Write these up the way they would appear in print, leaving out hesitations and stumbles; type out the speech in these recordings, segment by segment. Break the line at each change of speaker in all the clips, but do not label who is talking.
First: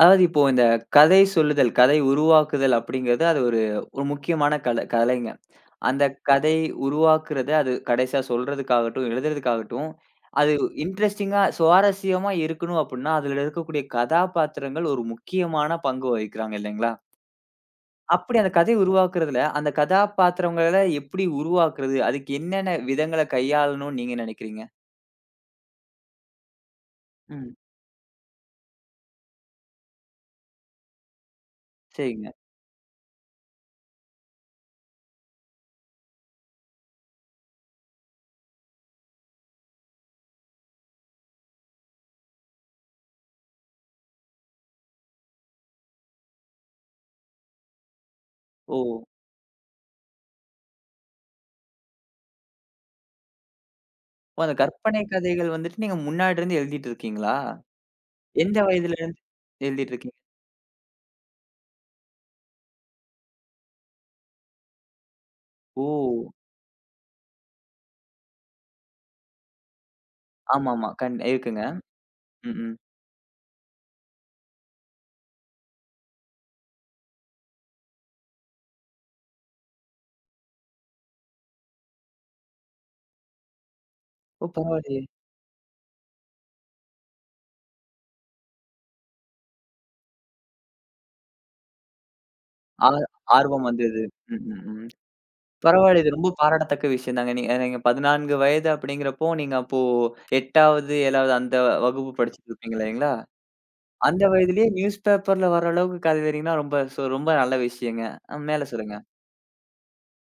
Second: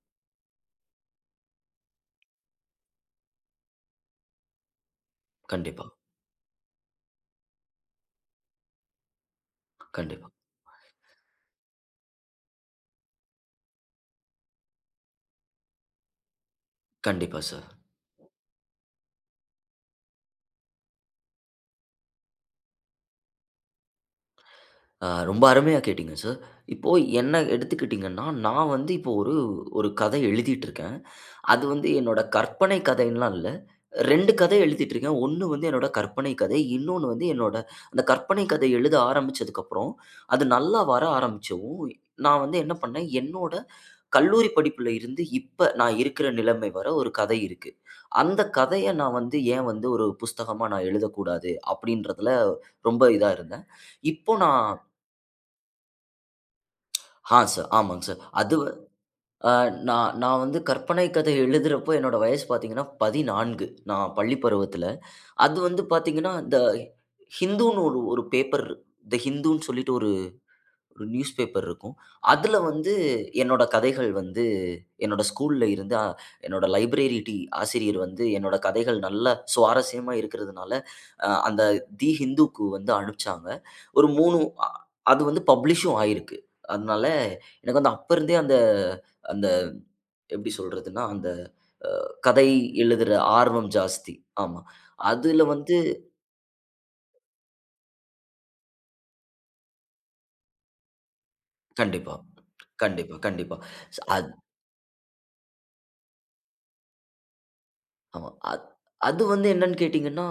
அதாவது இப்போ இந்த கதை சொல்லுதல், கதை உருவாக்குதல் அப்படிங்கிறது அது ஒரு ஒரு முக்கியமான கலைங்க.
கண்டிப்பா,
அந்த கதை உருவாக்குறது அது கடைசியா சொல்றதுக்காகட்டும், எழுதுறதுக்காகட்டும்,
கண்டிப்பா,
அது இன்ட்ரஸ்டிங்கா சுவாரஸ்யமா இருக்கணும் அப்படின்னா, அதில இருக்கக்கூடிய கதாபாத்திரங்கள் ஒரு முக்கியமான பங்கு வகிக்கிறாங்க இல்லைங்களா?
கண்டிப்பா சார்.
அப்படி அந்த கதை உருவாக்குறதுல, அந்த கதாபாத்திரங்கள எப்படி உருவாக்குறது? அதுக்கு என்னென்ன விதங்கள கையாளணும்னு நீங்க நினைக்கிறீங்க?
ரொம்ப அருமையா கேட்டீங்க சார். இப்போ என்ன
ம்.
எடுத்துக்கிட்டீங்கன்னா, நான் வந்து இப்போ ஒரு ஒரு கதை எழுதிட்டு இருக்கேன். அது வந்து என்னோட
சரிங்க.
கற்பனை கதைன்லாம் இல்ல. 2 கதை எழுதிட்டுருக்கேன். 1 வந்து என்னோட கற்பனை கதை. இன்னொன்னு வந்து என்னோட அந்த கற்பனை கதை எழுத ஆரம்பிச்சதுக்கப்புறம், அது நல்லா வர ஆரம்பிச்சவும், நான் வந்து என்ன பண்ணேன், என்னோட கல்லூரி படிப்புல இருந்து இப்ப நான் இருக்கிற நிலைமை வர ஒரு கதை இருக்கு. அந்த
ஓ!
கதைய நான் வந்து ஏன் வந்து ஒரு புஸ்தகமா நான் எழுதக்கூடாது? அப்படின்றதுல ரொம்ப இதா இருந்தேன். இப்போ
ஓ அந்த
நான்
கற்பனை கதைகள் வந்துட்டு நீங்க முன்னாடிருந்து எழுதிட்டு இருக்கீங்களா?
ஆ சார். ஆமாங்க சார். அது
எந்த வயதிலிருந்து
அ நான்
எழுதிட்டுருக்கீங்க?
நான் வந்து கற்பனை கதை எழுதுறப்போ என்னோட வயசு பார்த்தீங்கன்னா 14. நான் பள்ளி பருவத்தில. அது வந்து
ஓ!
பார்த்தீங்கன்னா, இந்த ஹிந்துன்னு ஒரு ஒரு பேப்பர் தி ஹிந்துன்னு சொல்லிட்டு ஒரு
ஆமாமா.
ஒரு
கண்
நியூஸ்
இருக்குங்க.
பேப்பர் இருக்கும். அதில
ம். ம்.
வந்து என்னோட கதைகள் வந்து என்னோட ஸ்கூல்ல இருந்து என்னோட லைப்ரரி டி ஆசிரியர் வந்து என்னோட கதைகள் நல்ல சுவாரஸ்யமா இருக்கிறதுனால, அந்த தி ஹிந்துக்கு வந்து அனுப்பிச்சாங்க. ஒரு 3
ஓ!
அ
பரவாயில்லையே.
அது வந்து பப்ளிஷும் ஆயிருக்கு. அதனால எனக்கு வந்து அப்ப இருந்தே அந்த அந்த எப்படி சொல்றதுன்னா, அந்த கதை
ஆ
எழுதுற
ஆர்வம்
ஆர்வம்
வந்தது.
ஜாஸ்தி.
ம்,
ஆமா.
ம், ம்.
அதுல வந்து
பரவாயில்ல. இது ரொம்ப பாராட்டத்தக்க விஷயம் தாங்க. நீங்க நீங்க 14 வயது அப்படிங்கிறப்போ, நீங்க அப்போ 8வது, 7வது அந்த வகுப்பு
கண்டிப்பா,
படிச்சுட்டு இருப்பீங்க இல்லைங்களா?
கண்டிப்பா, கண்டிப்பா.
அந்த
அது
வயதிலேயே நியூஸ் பேப்பர்ல வர அளவுக்கு கதை வர்றீங்கன்னா, ரொம்ப சோ ரொம்ப நல்ல விஷயங்க.
ஆமா.
மேல சொல்லுங்க.
அது வந்து என்னன்னு கேட்டீங்கன்னா,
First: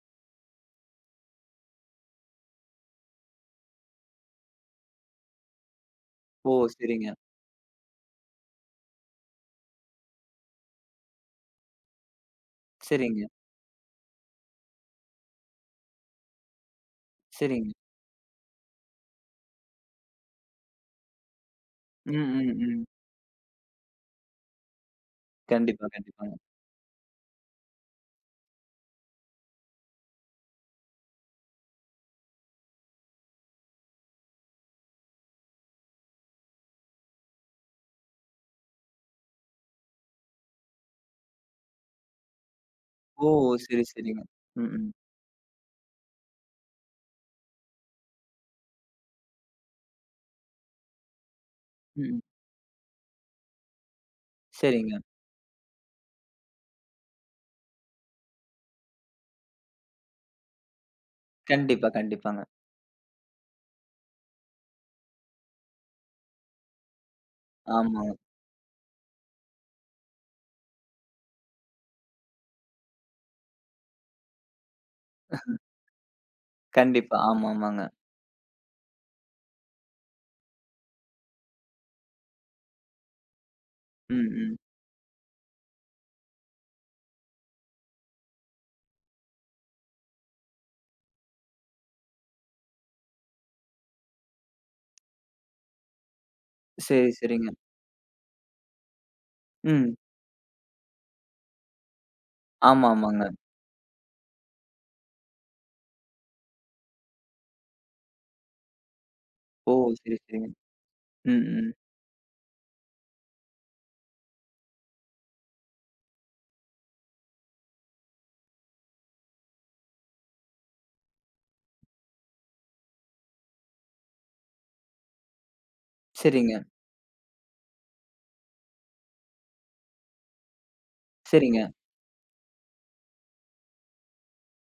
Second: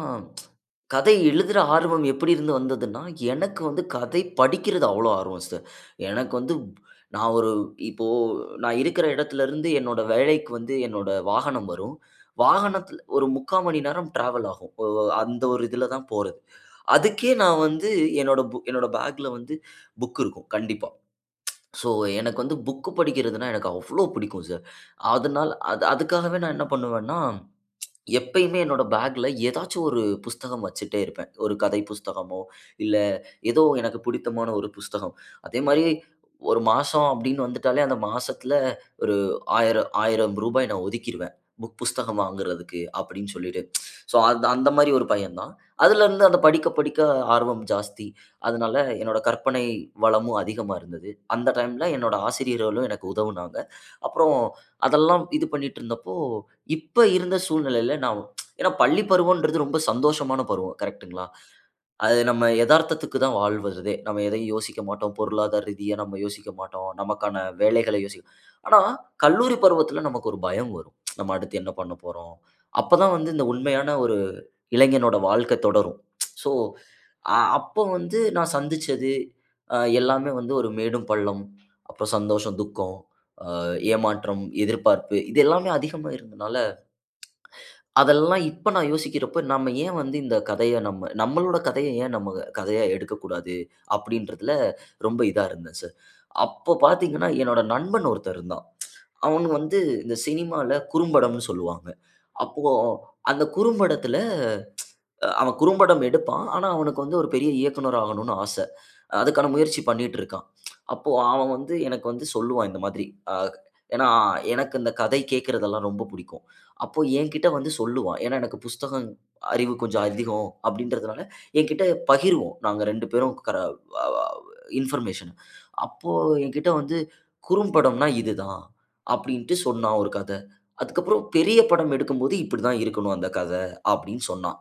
கதை எழுதுற ஆர்வம் எப்படி இருந்து வந்ததுன்னா, எனக்கு வந்து கதை படிக்கிறது அவ்வளோ ஆர்வம் சிஸ்டர். எனக்கு
ஓ!
வந்து
சரிங்க,
நான் ஒரு இப்போ நான் இருக்கிற இடத்துலருந்து என்னோட வேலைக்கு வந்து என்னோட வாகனம் வரும். வாகனத்தில
சரிங்க,
ஒரு 3/4 மணி நேரம் டிராவல் ஆகும். அந்த ஒரு இதுல தான் போறது. அதுக்கே நான்
சரிங்க.
வந்து என்னோட பேக்ல வந்து புக் இருக்கும் கண்டிப்பா. ஸோ,
ம்,
எனக்கு
ம்,
வந்து
ம்.
புக் படிக்கிறதுனா எனக்கு அவ்ளோ பிடிக்கும் சார். அதனால அது
கண்டிப்பா, கண்டிப்பாங்க.
அதுக்காகவே நான் என்ன பண்ணுவேன்னா எப்பயுமே என்னோட பேக்ல ஏதாச்சும் ஒரு புஸ்தகம் வச்சுட்டே இருப்பேன். ஒரு கதை புஸ்தகமோ, இல்ல ஏதோ எனக்கு பிடித்தமான ஒரு புஸ்தகம். அதே மாரி ஒரு மாசம் அப்டின்னு வந்துட்டாலே, அந்த மாசத்துல ஒரு ரூ. 1000, 1000 நான் ஒதுக்கிருவேன். புஸ்தகம் வாங்குறதுக்கு
ஓ!
அப்டின்னு சொல்லிட்டு.
சரி,
ஸோ
சரிங்க.
அந்த அந்த
ம்,
மாரி
ம்,
ஒரு பையன் தான். அதுலருந்து அந்த படிக்க படிக்க ஆர்வம் ஜாஸ்தி. அதனால என்னோட கற்பனை வளமும் அதிகமா இருந்தது. அந்த டைம்ல என்னோட
ம்.
ஆசிரியர்களும் எனக்கு உதவுனாங்க. அப்புறம்
சரிங்க.
அதெல்லாம் இது பண்ணிட்டு இருந்தப்போ, இப்ப இருந்த சூழ்நிலையில நான் ஏன்னா பள்ளி பருவம்ன்றது ரொம்ப சந்தோஷமான பருவம். கரெக்ட்டுங்களா?
கண்டிப்பா,
அது
கண்டிப்பாங்க.
நம்ம எதார்த்தத்துக்கு தான் வாழ்வதே. நம்ம எதையும் யோசிக்க மாட்டோம். பொருளாதார ரீதியா நம்ம யோசிக்க மாட்டோம். நமக்கான வேலைகளை
ஆமா.
யோசிக்க ஆனா, கல்லூரி பருவத்துல நமக்கு ஒரு பயம் வரும். நம்ம அடுத்து என்ன பண்ண போறோம்? அப்பதான் வந்து இந்த உண்மையான ஒரு இளைஞனோட வாழ்க்கை தொடரும். ஸோ,
கண்டிப்பா.
அப்போ
ஆமாமாங்க.
வந்து நான் சந்திச்சது எல்லாமே வந்து ஒரு மேடும் பள்ளம், அப்புறம் சந்தோஷம், துக்கம், அ
ம்,
ஏமாற்றம்,
ம்.
எதிர்பார்ப்பு இது எல்லாமே அதிகமா இருந்தனால அதெல்லாம் இப்ப நான் யோசிக்கிறப்போ, நம்ம ஏன் வந்து இந்த கதைய நம்ம நம்மளோட கதைய ஏன் நம்ம கதையா எடுக்கக்கூடாது? அப்படின்றதுல ரொம்ப இதா இருந்தேன் சார். அப்போ
சரி,
பார்த்தீங்கன்னா,
சரிங்க.
என்னோட நண்பன் ஒருத்தன் இருந்தான். அவன் வந்து
ம்.
இந்த சினிமால குறும்படம்னு சொல்லுவாங்க. அப்போ
ஆமாமாங்க.
அந்த குறும்படத்துல அவன் குறும்படம் எடுப்பான். ஆனா, அவனுக்கு வந்து ஒரு பெரிய இயக்குனர் ஆகணும்னு ஆசை. அதுக்கான
ஓ!
முயற்சி பண்ணிட்டு
சரி,
இருக்கான்.
சரிங்க.
அப்போ
ம்,
அவன்
ம்.
வந்து எனக்கு வந்து சொல்லுவான் இந்த மாதிரி. அ ஏன்னா, எனக்கு இந்த கதை கேட்கறதெல்லாம் ரொம்ப புடிக்கும். அப்போ என்கிட்ட வந்து சொல்லுவான். ஏன்னா, எனக்கு புஸ்தகம் அறிவு கொஞ்சம் அதிகம் அப்படின்றதுனால, என்கிட்ட பகிர்வோம். நாங்க 2 பேரும் கர அ இன்ஃபர்மேஷன. அப்போ
சரிங்க,
என்கிட்ட வந்து குறும்படம்னா இதுதான் அப்படின்ட்டு சொன்னான் ஒரு கதை. அதுக்கப்புறம் பெரிய
சரிங்க.
படம் எடுக்கும்போது இப்படிதான் இருக்கணும் அந்த கதை அப்படின்னு சொன்னான்.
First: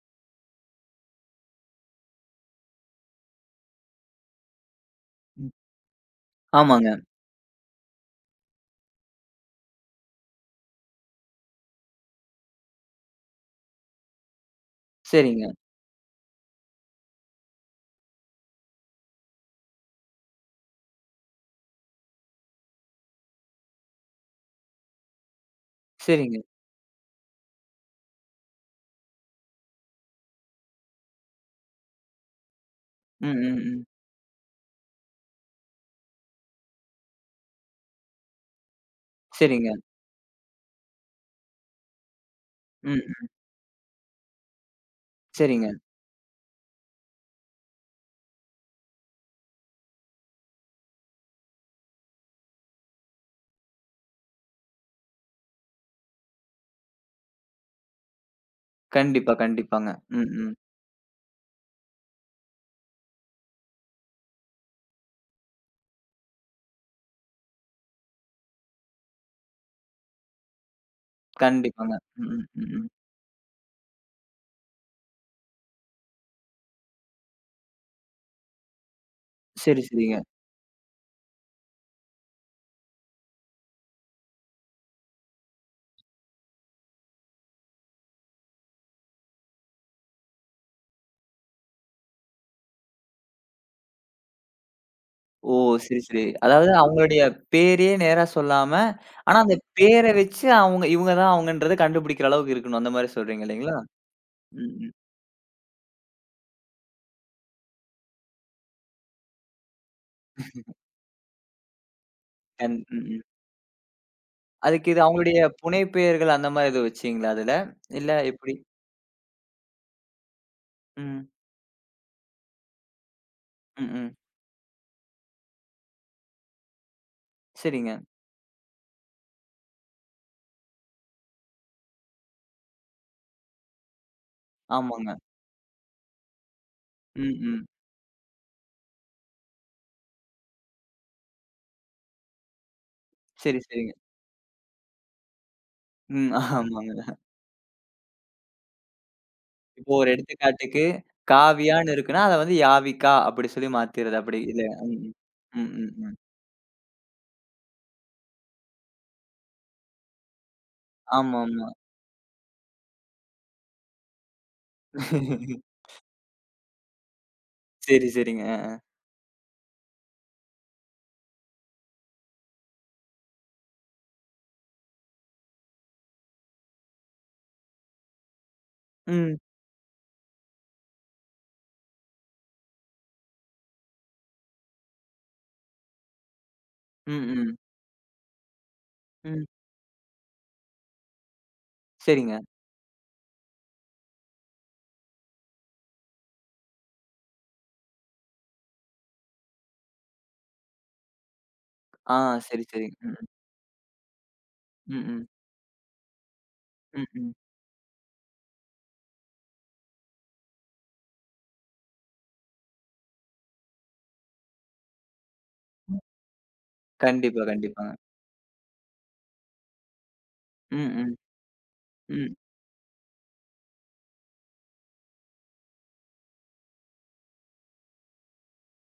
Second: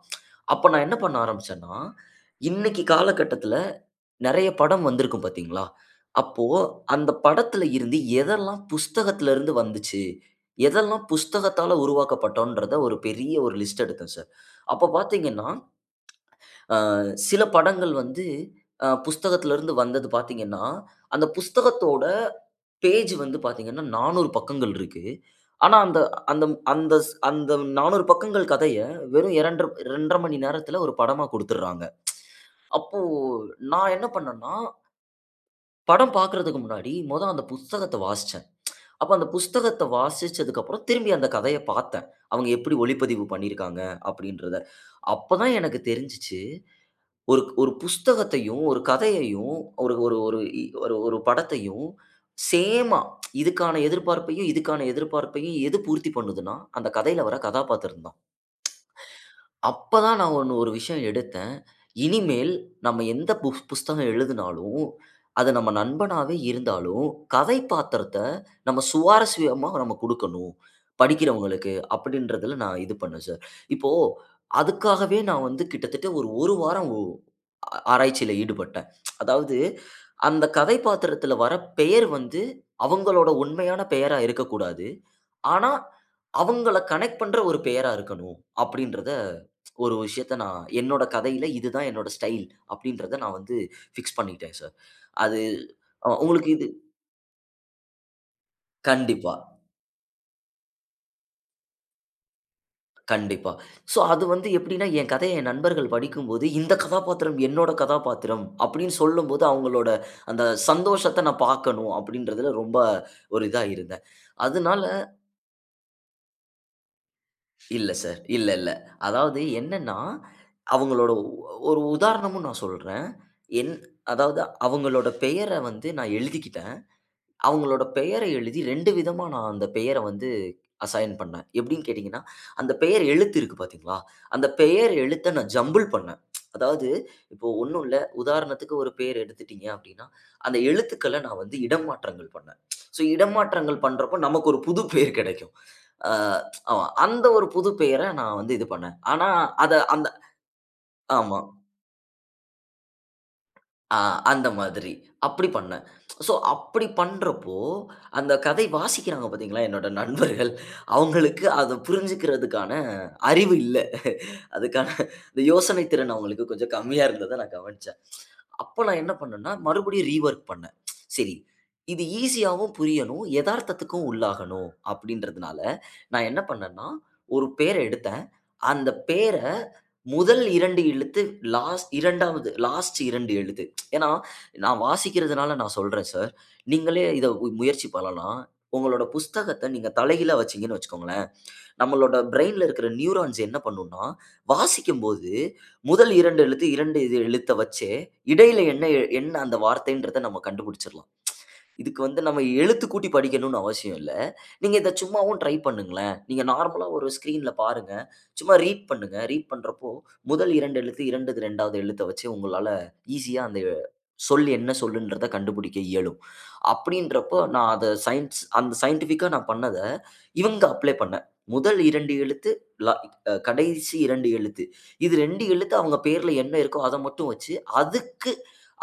அப்ப நான் என்ன பண்ண ஆரம்பிச்சேன்னா, இன்னைக்கு காலகட்டத்துல நெறைய படம் வந்திருக்கும்
ம்.
பார்த்தீங்களா? அப்போ
ஆமாங்க.
அந்த படத்துல இருந்து எதெல்லாம் புஸ்தகத்துல இருந்து வந்துச்சு? எதெல்லாம் புஸ்தகத்தால உருவாக்கப்பட்டோன்றத ஒரு பெரிய ஒரு லிஸ்ட் எடுத்தேன் சார். அப்ப
சரிங்க,
பார்த்தீங்கன்னா, சில படங்கள் வந்து புஸ்தகத்துல இருந்து வந்தது பார்த்தீங்கன்னா, அந்த புஸ்தகத்தோட பேஜ் வந்து பார்த்தீங்கன்னா, 400 பக்கங்கள் இருக்கு. ஆனா அந்த
சரிங்க.
அந்த அந்த அந்த 400 பக்கங்கள் கதைய வெறும் 2 1/2 மணி நேரத்துல ஒரு படமா குடுத்துடுறாங்க. அப்போ
ம், ம், ம்.
நான் என்ன பண்ணேன்னா, படம் பார்க்கறதுக்கு முன்னாடி மொத அந்த புஸ்தகத்த வாசிச்சேன். அப்ப அந்த
சரிங்க.
புஸ்தகத்த வாசிச்சதுக்கப்புறம் திரும்பி அந்த கதைய பார்த்தேன். அவங்க எப்படி
ம்,
ஒளிப்பதிவு
ம்.
பண்ணியிருக்காங்க அப்படின்றத. அப்பதான்
சரிங்க.
எனக்கு தெரிஞ்சுச்சு, ஒரு ஒரு புஸ்தகத்தையும், ஒரு கதையையும், ஒரு ஒரு ஒரு இ ஒரு ஒரு படத்தையும் சேமா இதுக்கான எதிர்பார்ப்பையும், இதுக்கான எதிர்பார்ப்பையும் எது பூர்த்தி பண்ணுதுன்னா, அந்த கதையில வர கதாபாத்திரம் தான்.
கண்டிப்பா, கண்டிப்பாங்க.
அப்ப தான்
ம்,
நான்
ம்.
ஒரு விஷயம் எடுத்தேன். இனிமேல் நம்ம எந்த புஸ்தகம் எழுதினாலும், அது நம்ம நண்பனாவே இருந்தாலும், கதைப்பாத்திரத்த நம்ம சுவாரஸ்யமா நம்ம குடுக்கணும், படிக்கிறவங்களுக்கு
கண்டிப்பாங்க. ம், ம்,
அப்படின்றதுல
ம்,
நான்
ம்.
இது பண்ணேன் சார். இப்போ அதுக்காகவே நான் வந்து கிட்டத்தட்ட ஒரு 1 வாரம் ஒ ஆ ஆராய்ச்சியில ஈடுபட்டேன். அதாவது
சரி, சரிங்க.
அந்த கதைப்பாத்திரத்துல வர பெயர் வந்து அவங்களோட உண்மையான பெயரா இருக்கக்கூடாது. ஆனா, அவங்கள கனெக்ட் பண்ற ஒரு பெயரா இருக்கணும் அப்படின்றத ஒரு விஷயத்த நான் என்னோட கதையில இதுதான் என்னோட ஸ்டைல் அப்படின்றத நான் வந்து ஃபிக்ஸ் பண்ணிட்டேன் சார். அது
ஓ! சரி, சரி.
உங்களுக்கு இது
அதாவது அவங்களுடைய பேரையே நேரா சொல்லாம,
கண்டிப்பா,
ஆனா அந்த பேர வச்சு அவங்க இவங்க தான் அவங்கன்றத கண்டுபிடிக்கிற அளவுக்கு இருக்கணும். அந்த மாரி சொல்றீங்க
கண்டிப்பா.
இல்லைங்களா?
ஸோ அது வந்து
ம்,
எப்படின்னா,
ம்.
என் கதைய என் நண்பர்கள் படிக்கும்போது, இந்த கதாபாத்திரம் என்னோட கதாபாத்திரம் அப்படின்னு சொல்லும்போது, அவங்களோட அந்த சந்தோஷத்த நான் பார்க்கணும் அப்படின்றதுல
கண்
ரொம்ப
ம், ம்.
ஒரு இதா இருந்தேன். அதனால
அதுக்கு இது அவங்களுடைய புனைப்பெயர்கள் அந்த மாரி எதுவும் வச்சீங்களா அதுல?
இல்ல
இல்ல
சார். இல்ல,
எப்படி?
இல்ல. அதாவது என்னன்னா, அவங்களோட
ம்.
ஒரு உதாரணமும் நான் சொல்றேன். என்
ம். ம்.
அதாவது அவங்களோட பெயர வந்து நான் எழுதிக்கிட்டேன். அவங்களோட
சரிங்க.
பெயர எழுதி 2 விதமா நான் அந்த பெயர வந்து அசைன் பண்ணேன். எப்படின்னு கேட்டீங்கன்னா, அந்த பெயர் எழுத்து இருக்கு பார்த்தீங்களா? அந்த பெயர்
ஆமாங்க.
எழுத்த நான் ஜம்பிள் பண்ணேன். அதாவது
ம்.
இப்போ
ம்.
ஒண்ணும் இல்ல. உதாரணத்துக்கு ஒரு பேர் எடுத்துட்டீங்க அப்படின்னா, அந்த எழுத்துக்கள நான் வந்து இடமாற்றங்கள் பண்ணேன். ஸோ
சரி,
இடமாற்றங்கள்
சரிங்க.
பண்றப்போ நமக்கு ஒரு புது பேர் கிடைக்கும். அ
ம்.
ஆமா.
ஆமாங்க.
அந்த ஒரு புது பெயர நான் வந்து இது பண்ணேன். ஆனா அத
இப்போ
அந்த
ஒரு எடுத்துக்காட்டுக்கு
ஆமா.
காவியான்னு இருக்குன்னா, அத வந்து யாவிகா அப்படி சொல்லி
ஆ
மாத்திறது அப்படி
அந்த
இல்லையா?
மாதிரி.
ம்.
அப்படி
ம்.
பண்ணேன்.
ம். ம்.
ஸோ அப்படி பண்றப்போ, அந்த கதை வாசிக்கிறாங்க பார்த்தீங்களா, என்னோட நண்பர்கள். அவங்களுக்கு
ஆமாமா.
அத புரிஞ்சுக்கிறதுக்கான அறிவு இல்ல. அதுக்கான இந்த யோசனை திறன் அவங்களுக்கு கொஞ்சம் கம்மியா இருந்தத நான் கவனிச்சேன்.
சரி, சரிங்க. அ.
அப்ப நான் என்ன பண்ணேன்னா, மறுபடியும் ரீவொர்க் பண்ணேன். சரி, இது ஈஸியாவும் புரியணும், எதார்த்தத்துக்கும் உள்ளாகணும் அப்படின்றதுனால, நான் என்ன பண்ணேன்னா, ஒரு பேர எடுத்தேன். அந்த பேர
ம்.
முதல் 2 எழுத்து லாஸ்ட் 2 எழுத்து. ஏன்னா, நான் வாசிக்கிறதுனால நான் சொல்றேன் சார். நீங்களே
ம்.
இத
ம்.
முயற்சி பண்ணலாம். உங்களோட
ம்.
புஸ்தகத்த நீங்க தலைகீழா வச்சீங்கன்னு வச்சுக்கோங்களேன், நம்மளோட
சரிங்க.
பிரெயின்ல இருக்கிற நியூரான்ஸ் என்ன பண்ணும்னா, வாசிக்கும்போது முதல் 2 எழுத்து, 2 இது எழுத்த வச்சே, இடையில என்ன என்ன அந்த வார்த்தைன்றத நம்ம கண்டுபிடிச்சிடலாம். இதுக்கு
ஆ
வந்து நம்ம
சரி,
எழுத்து
சரி.
கூட்டி
ம்.
படிக்கணும்னு அவசியம் இல்ல. நீங்க இத
ம். ம்.
சும்மாவும் ட்ரை பண்ணுங்களேன். நீங்க நார்மலா
ம்.
ஒரு
ம்.
ஸ்க்ரீன்ல பாருங்க. சும்மா ரீட் பண்ணுங்க. ரீட் பண்றப்போ முதல் 2 எழுத்து, 2வது எழுத்த வச்சு உங்களால ஈஸியா அந்த சொல் என்ன சொல்லுன்றத கண்டுபிடிக்க
ம்.
இயலும். அப்படின்றப்போ
கண்டிப்பா,
நான் அத
கண்டிப்பாங்க.
சயின்ஸ் அந்த சயின்டிஃபிக்கா நான் பண்ணத இவங்க
ம்.
அப்ளை
ம்.
பண்ணேன். முதல் 2
ம்.
எழுத்து ல அ கடைசி 2 எழுத்து. இது 2 எழுத்து அவங்க பேர்ல என்ன இருக்கோ அத மட்டும் வச்சு, அதுக்கு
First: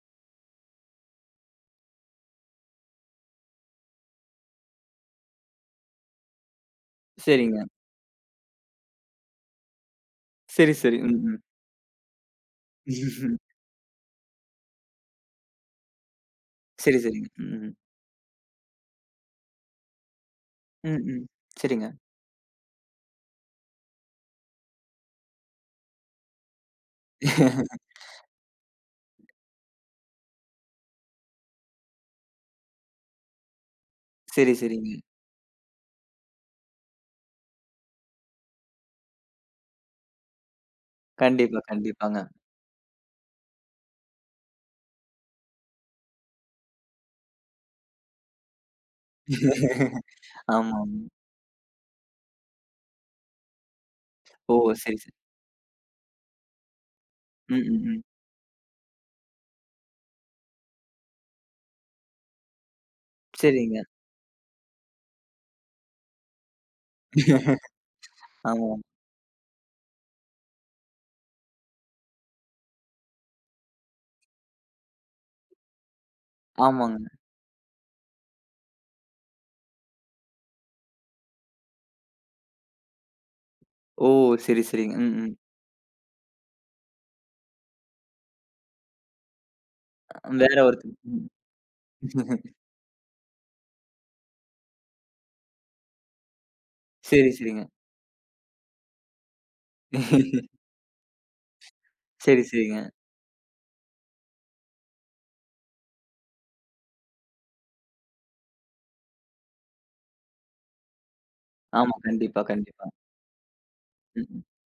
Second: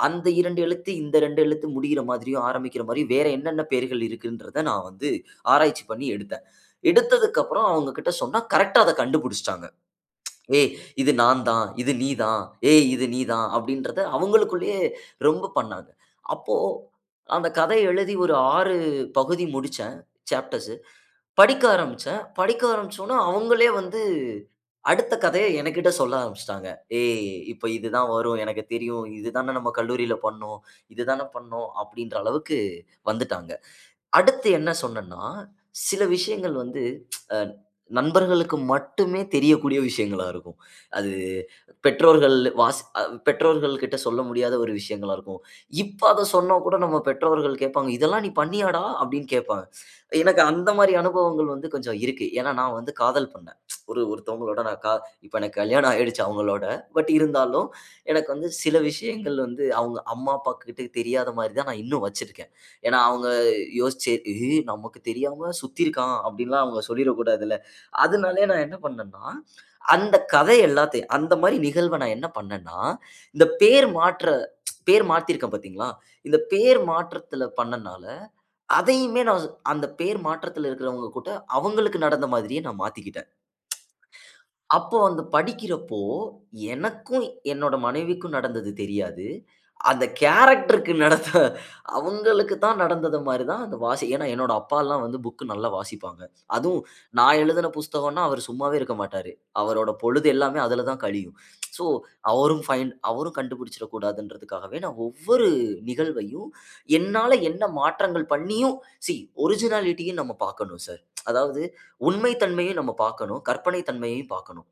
அந்த 2 எழுத்து, இந்த 2 எழுத்து முடியிற மாதிரியும், ஆரம்பிக்கிற மாரியும் வேற என்னென்ன பெயர்கள் இருக்குன்றத நான் வந்து ஆராய்ச்சி பண்ணி எடுத்தேன்.
சரிங்க.
எடுத்ததுக்கப்புறம் அவங்க கிட்ட சொன்னா கரெக்ட்டா அத கண்டுபிடிச்சுட்டாங்க. "ஏய்!
சரி, சரி.
இது
ம். ம்.
நான் தான். இது நீ தான். ஏய்! இது நீ தான்." அப்படின்றத அவங்களுக்குள்ளேயே ரொம்ப பண்ணாங்க. அப்போ
சரி, சரிங்க.
அந்த
ம்.
கதை எழுதி ஒரு 6 பகுதி முடிச்சேன். சாப்டர்ஸ்
ம், ம்.
படிக்க
சரிங்க.
ஆரம்பிச்சேன். படிக்க ஆரம்பிச்சோனே, அவங்களே வந்து அடுத்த கதைய எனக்கிட்ட சொல்ல ஆரம்பிச்சுட்டாங்க. "ஏய்! இப்ப இதுதான் வரும். எனக்கு தெரியும். இதுதானே நம்ம கல்லூரியில பண்ணோம். இதுதானே பண்ணோம்." அப்படீன்ற அளவுக்கு வந்துட்டாங்க. அடுத்து
சரி,
என்ன
சரிங்க.
சொன்னேன்னா, சில விஷயங்கள் வந்து அ நண்பர்களுக்கு மட்டுமே தெரியக்கூடிய விஷயங்களா இருக்கும். அது
கண்டிப்பா, கண்டிப்பாங்க.
பெற்றோர்கள் வாஸ் அ பெற்றோர்கள் கிட்ட சொல்ல முடியாத ஒரு விஷயங்களா இருக்கும். இப்ப அத சொன்னா கூட நம்ம பெற்றோர்கள் கேட்பாங்க, "இதெல்லாம் நீ பண்ணியாடா?" அப்படின்னு கேட்பாங்க. எனக்கு அந்த
ஆமாமா.
மாரி அனுபவங்கள் வந்து கொஞ்சம் இருக்கு. ஏன்னா நான் வந்து காதல் பண்ணேன். ஒரு
ஓ!
ஒருத்தவங்களோட நான்
சரி, சரி.
இப்ப எனக்கு கல்யாணம் ஆயிடுச்சு அவங்களோட. பட்
ம்,
இருந்தாலும்
ம், ம்.
எனக்கு வந்து சில விஷயங்கள் வந்து அவங்க அம்மா, அப்பா கிட்ட தெரியாத மாரி தான் நான் இன்னும் வச்சிருக்கேன். ஏன்னா அவங்க
சரிங்க.
யோசிச்சு, "இது நமக்கு தெரியாம சுத்தியிருக்கான்" அப்படின்லாம் அவங்க சொல்லிறக்கூடாதுல்ல. அதனாலயே நான்
ஆமா.
என்ன பண்ணேன்னா, அந்த கதை எல்லாத்தையும் அந்த மாரி நிகழ்வ நான் என்ன பண்ணேன்னா, இந்த பேர் மாத்தியிருக்கேன் பார்த்தீங்களா? இந்த பேர்
ஆமாங்க.
மாற்றத்தில பண்ணனால, அதையுமே நான் அந்த பேர் மாற்றத்தில இருக்கிறவங்க கூட அவங்களுக்கு நடந்த மாதிரியே நான் மாத்திக்கிட்டேன்.
ஓ! சரி, சரிங்க.
அப்போ
ம்,
அந்த
ம்.
படிக்கிறப்போ, எனக்கும் என்னோட மனைவிக்கும் நடந்தது தெரியாது. அந்த
வேற
கேரக்டருக்கு
ஒருத்தர் ம்.
நடந்த அவங்களுக்கு தான் நடந்தது மாரி தான் அந்த ஏன்னா என்னோட அப்பாலாம் வந்து புக் நல்லா வாசிப்பாங்க. அதுவும்
சரி,
நான்
சரிங்க.
எழுதின புஸ்தகம்னா அவர் சும்மாவே இருக்க மாட்டாரு. அவரோட பொழுது எல்லாமே அதுல தான் கழியும். ஸோ
சரி, சரிங்க.
அவரும் கண்டுபிடிச்சிடக்கூடாதுன்றதுக்காகவே நான் ஒவ்வொரு நிகழ்வையும் என்னால என்ன மாற்றங்கள் பண்ணியும், சி ஒரிஜினாலிட்டிய நம்ம பார்க்கணும் சார். அதாவது
ஆமா.
உண்மை
கண்டிப்பா,
தன்மையும்
கண்டிப்பா.
நம்ம பார்க்கணும். கற்பனை
ம்,
தன்மையையும்
ம்.
பார்க்கணும்.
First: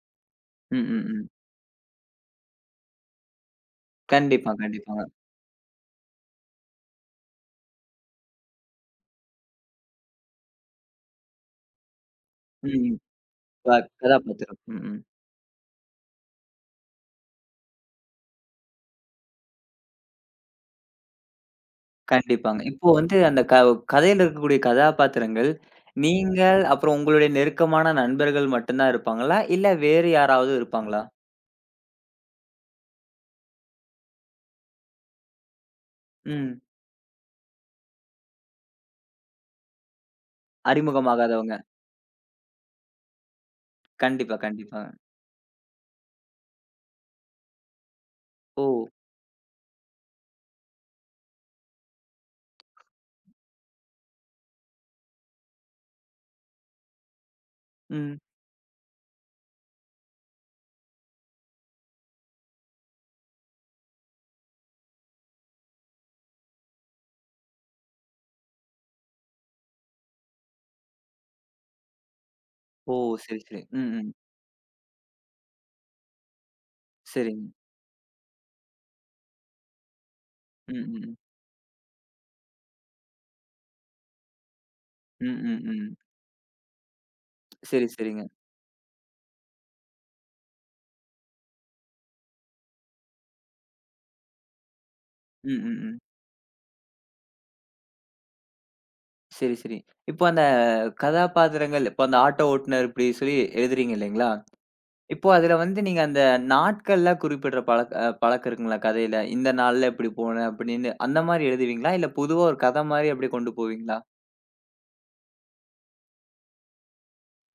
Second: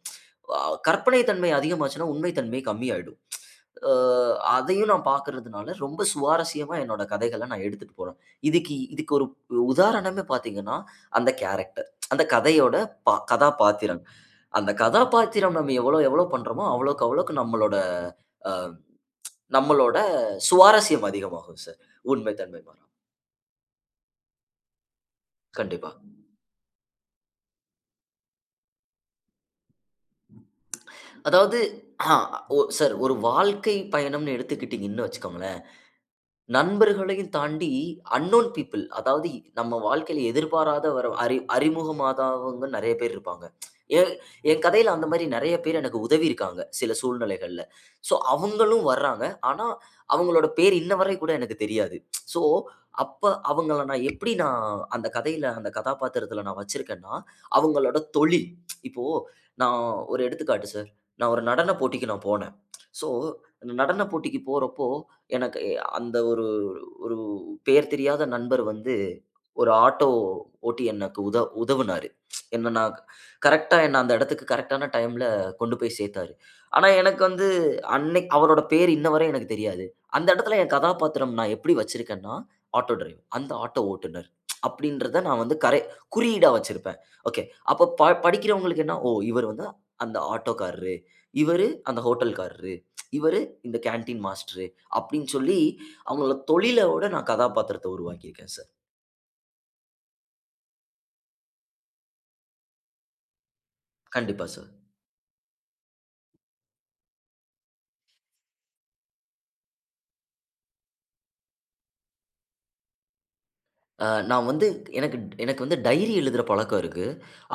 அ
ம், ம்,
கற்பனை
ம்.
தன்மை அதிகமாச்சுன்னா, உண்மை தன்மை கம்மியாயிடும். அ
கண்டிப்பா,
அதையும் நான்
கண்டிப்பாங்க.
பார்க்கறதுனால ரொம்ப சுவாரஸ்யமா என்னோட கதைகள நான் எடுத்துட்டு போறேன். இதுக்கு இதுக்கு ஒரு உதாரணமே பார்த்தீங்கன்னா, அந்த கேரக்டர். அந்த கதையோட
ம், ம். ப
கதாபாத்திரம்.
கதாபாத்திரம்.
அந்த
ம், ம்.
கதாபாத்திரம் நம்ம எவ்வளோ எவ்வளோ பண்றோமோ, அவ்வளோக்கு அவ்வளோக்கு அ நம்மளோட சுவாரஸ்யம் அதிகமாகும் சார். உண்மை
கண்டிப்பாங்க.
தன்மை மாறும்.
இப்போ வந்து அந்த கதையில இருக்கக்கூடிய கதாபாத்திரங்கள்,
கண்டிப்பா.
நீங்கள் அப்புறம் உங்களுடைய நெருக்கமான நண்பர்கள் மட்டும் தான் இருப்பாங்களா? இல்ல வேறு யாராவது இருப்பாங்களா?
அதாவது சார் ஒரு வாழ்க்கை பயணம்னு எடுத்துக்கிட்டீங்கன்னு வச்சுக்கோங்களேன்.
ம்.
நண்பர்களையும் தாண்டி அன்னோன் பீப்பிள் அதாவது நம்ம வாழ்க்கையில எதிர்பாராத வர
அறிமுகமாகாதவங்க.
அறிமுகமாதவங்க நிறைய பேர் இருப்பாங்க. என்
கண்டிப்பா,
என்
கண்டிப்பா.
கதையில அந்த மாரி நிறைய பேர் எனக்கு உதவியிருக்காங்க, சில சூழ்நிலைகள்ல. ஸோ
ஓ!
அவங்களும் வர்றாங்க. ஆனா, அவங்களோட பேர் இன்ன வரை கூட எனக்கு தெரியாது. ஸோ அப்ப அவங்கள நான் எப்படி நான் அந்த கதையில, அந்த கதாபாத்திரத்தில நான் வச்சிருக்கேன்னா, அவங்களோட
ம்.
தொழில். இப்போ நான் ஒரு எடுத்துக்காட்டு சார். நான் ஒரு நடன போட்டிக்கு நான் போனேன். ஸோ அந்த நடன போட்டிக்கு போறப்போ, எனக்கு அந்த ஒரு ஒரு பெயர் தெரியாத நண்பர் வந்து ஒரு ஆட்டோ ஓட்டி எனக்கு உதவுனாரு. என்ன நான்
ஓ! சரி, சரி.
கரெக்ட்டா
ம்,
என்ன
ம்.
அந்த இடத்துக்கு கரெக்ட்டான டைம்ல கொண்டு போய் சேர்த்தாரு. ஆனா எனக்கு வந்து
சரிங்க.
அன்னை அவரோட பேர் இன்ன வரை எனக்கு தெரியாது. அந்த இடத்துல என்
ம், ம், ம்.
கதாபாத்திரம் நான் எப்படி வச்சிருக்கேன்னா, ஆட்டோ டிரைவர். அந்த ஆட்டோ ஓட்டுனர். அப்படின்றத
ம்,
நான் வந்து
ம், ம்.
குறியீடா வச்சிருப்பேன். ஓகே.
சரி,
அப்ப
சரிங்க.
படிக்கிறவங்களுக்கு என்ன, ஓ! இவர் வந்து அந்த ஆட்டோக்காரரு. இவரு அந்த ஹோட்டல்காரரு. இவரு இந்த கேன்டீன் மாஸ்டரு அப்படின்னு
ம்,
சொல்லி
ம், ம்.
அவங்களோட தொழில விட நான் கதாபாத்திரத்த உருவாக்கியிருக்கேன் சார்.
சரி, சரி. இப்போ அந்த கதாபாத்திரங்கள், இப்போ அந்த ஆட்டோ ஓட்டுநர் இப்படி சொல்லி எழுதுறீங்க இல்லைங்களா?
கண்டிப்பா சார்.
இப்போ அதுல வந்து நீங்க அந்த நாட்கள்லாம் குறிப்பிடுற பழக்கம் இருக்குங்களா கதையில? இந்த நாள்ல இப்படி போனேன் அப்படின்னு, அந்த மாரி எழுதுவீங்களா? இல்ல பொதுவா ஒரு கதை மாரி அப்படியே கொண்டு போவீங்களா?
நான் வந்து எனக்கு எனக்கு வந்து டைரி எழுதுற பழக்கம் இருக்கு.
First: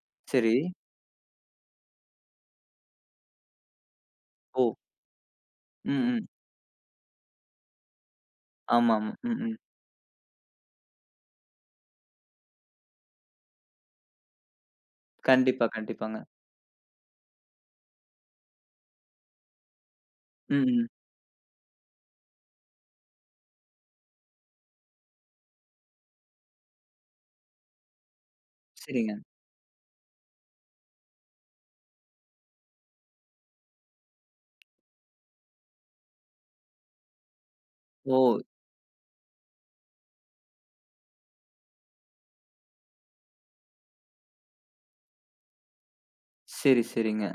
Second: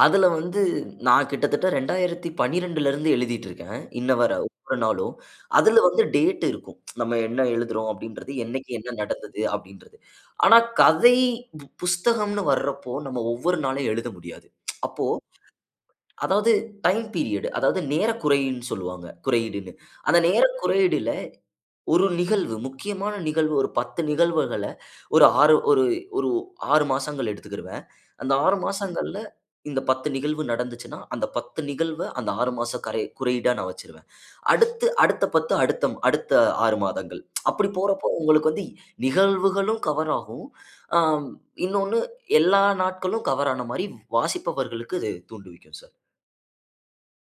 அதுல
சரி.
வந்து நான் கிட்டத்தட்ட 2012லருந்து எழுதிட்டுருக்கேன். இன்ன வர
ஓ!
ஒவ்வொரு நாளும். அதுல
ம்,
வந்து
ம்.
டேட் இருக்கும். நம்ம என்ன எழுதுறோம் அப்படின்றது, என்னைக்கு என்ன
ஆமாமா. ம்,
நடந்தது
ம்.
அப்படின்றது. ஆனா கதை புஸ்தகம்னு வர்றப்போ நம்ம ஒவ்வொரு நாளும் எழுத முடியாது. அப்போ
கண்டிப்பா, கண்டிப்பாங்க.
அதாவது டைம் பீரியட் அதாவது நேர குறைன்னு சொல்லுவாங்க. குறையீடுன்னு. அந்த நேர
ம், ம்.
குறையீடுல ஒரு நிகழ்வு, முக்கியமான நிகழ்வு ஒரு 10 நிகழ்வுகள ஒரு 6 ஒரு ஒரு 6 மாசங்கள் எடுத்துக்கிருவேன். அந்த 6
சரிங்க.
மாசங்கள்ல இந்த 10 நிகழ்வு நடந்துச்சுன்னா, அந்த 10 நிகழ்வ அந்த 6 மாச குறியீடா நான் வச்சுருவேன். அடுத்து அடுத்த 10 அடுத்த அடுத்த 6 மாதங்கள். அப்படி போறப்போ
ஓ!
உங்களுக்கு வந்து நிகழ்வுகளும் கவர் ஆகும். ஆம் இன்னொன்னு எல்லா நாட்களும் கவர் ஆன மாரி வாசிப்பவர்களுக்கு இது தூண்டுவிக்கும் சார்.
சரி, சரிங்க.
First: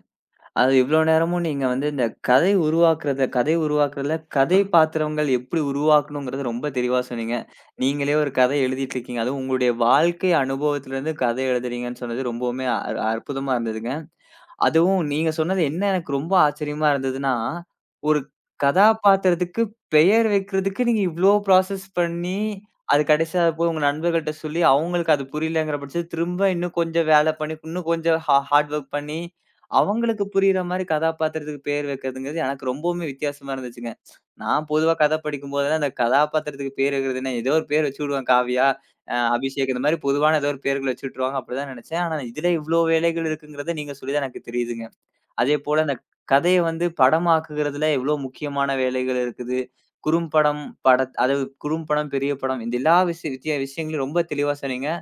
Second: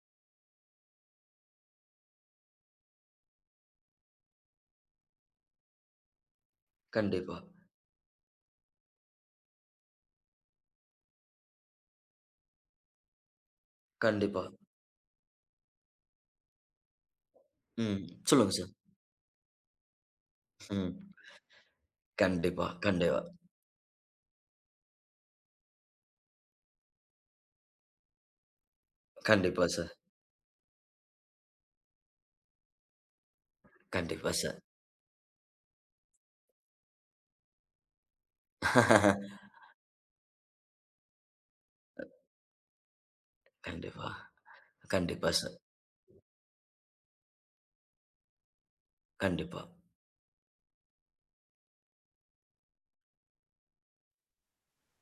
அது இவ்ளோ நேரமும் நீங்க வந்து இந்த கதை உருவாக்குறதுல கதை பாத்திரங்கள் எப்படி உருவாக்கணுங்கிறத ரொம்ப தெளிவா
கண்டிப்பா,
சொன்னீங்க. நீங்களே ஒரு கதை எழுதிட்டு இருக்கீங்க. அதுவும் உங்களுடைய வாழ்க்கை அனுபவத்திலிருந்து கதை எழுதுறீங்கன்னு சொன்னது ரொம்பவுமே அற்புதமா இருந்ததுங்க.
கண்டிப்பா.
அதுவும் நீங்க சொன்னது என்ன எனக்கு ரொம்ப ஆச்சரியமா இருந்ததுன்னா,
ம்.
ஒரு
சொல்லுங்க சார்.
கதாபாத்திரத்துக்கு பெயர் வைக்கிறதுக்கு நீங்க
ம்.
இவ்ளோ ப்ராசஸ் பண்ணி,
கண்டிப்பா,
அது
கண்டிப்பா,
கடைசியா போய் உங்க நண்பர்கள்ட்ட சொல்லி, அவங்களுக்கு அது புரியலங்கிற பட்சத்துல திரும்ப இன்னும் கொஞ்சம் வேலை பண்ணி, இன்னும் கொஞ்சம் ஹார்ட் ஒர்க் பண்ணி,
கண்டிப்பா சார்.
அவங்களுக்கு புரியிற மாரி கதாபாத்திரத்துக்கு பெயர் வைக்கிறதுங்கிறது எனக்கு ரொம்பவுமே வித்தியாசமா இருந்துச்சுங்க.
கண்டிப்பா சார்.
நான் பொதுவா கதை படிக்கும்போதெல்லாம், அந்த கதாபாத்திரத்துக்கு பேர் வைக்கிறதுன்னா, ஏதோ ஒரு பேர் வச்சு விடுவேன் காவியா. அபிஷேக் இந்த மாரி பொதுவான ஏதோ ஒரு பேர்கள் வச்சு விட்டுருவாங்க அப்படிதான் நெனச்சேன். ஆனா இதுல இவ்ளோ வேலைகள் இருக்குங்கிறத நீங்க
கண்டிப்பா,
சொல்லி தான் எனக்கு தெரியுதுங்க.
கண்டிப்பா சார்.
அதேபோல அந்த கதைய வந்து படமாக்குகிறதுல எவ்ளோ முக்கியமான வேலைகள் இருக்குது.
கண்டிப்பா.
குறும்படம், அதாவது குறும்படம், பெரிய படம் இந்த எல்லா விஷயங்களையும் ரொம்ப தெளிவா சொன்னீங்க.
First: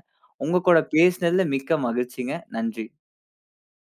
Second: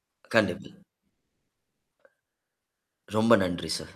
உங்க
கண்டிப்பா.
கூட பேசினதுல மிக்க மகிழ்ச்சிங்க. நன்றி.
ரொம்ப நன்றி சார்.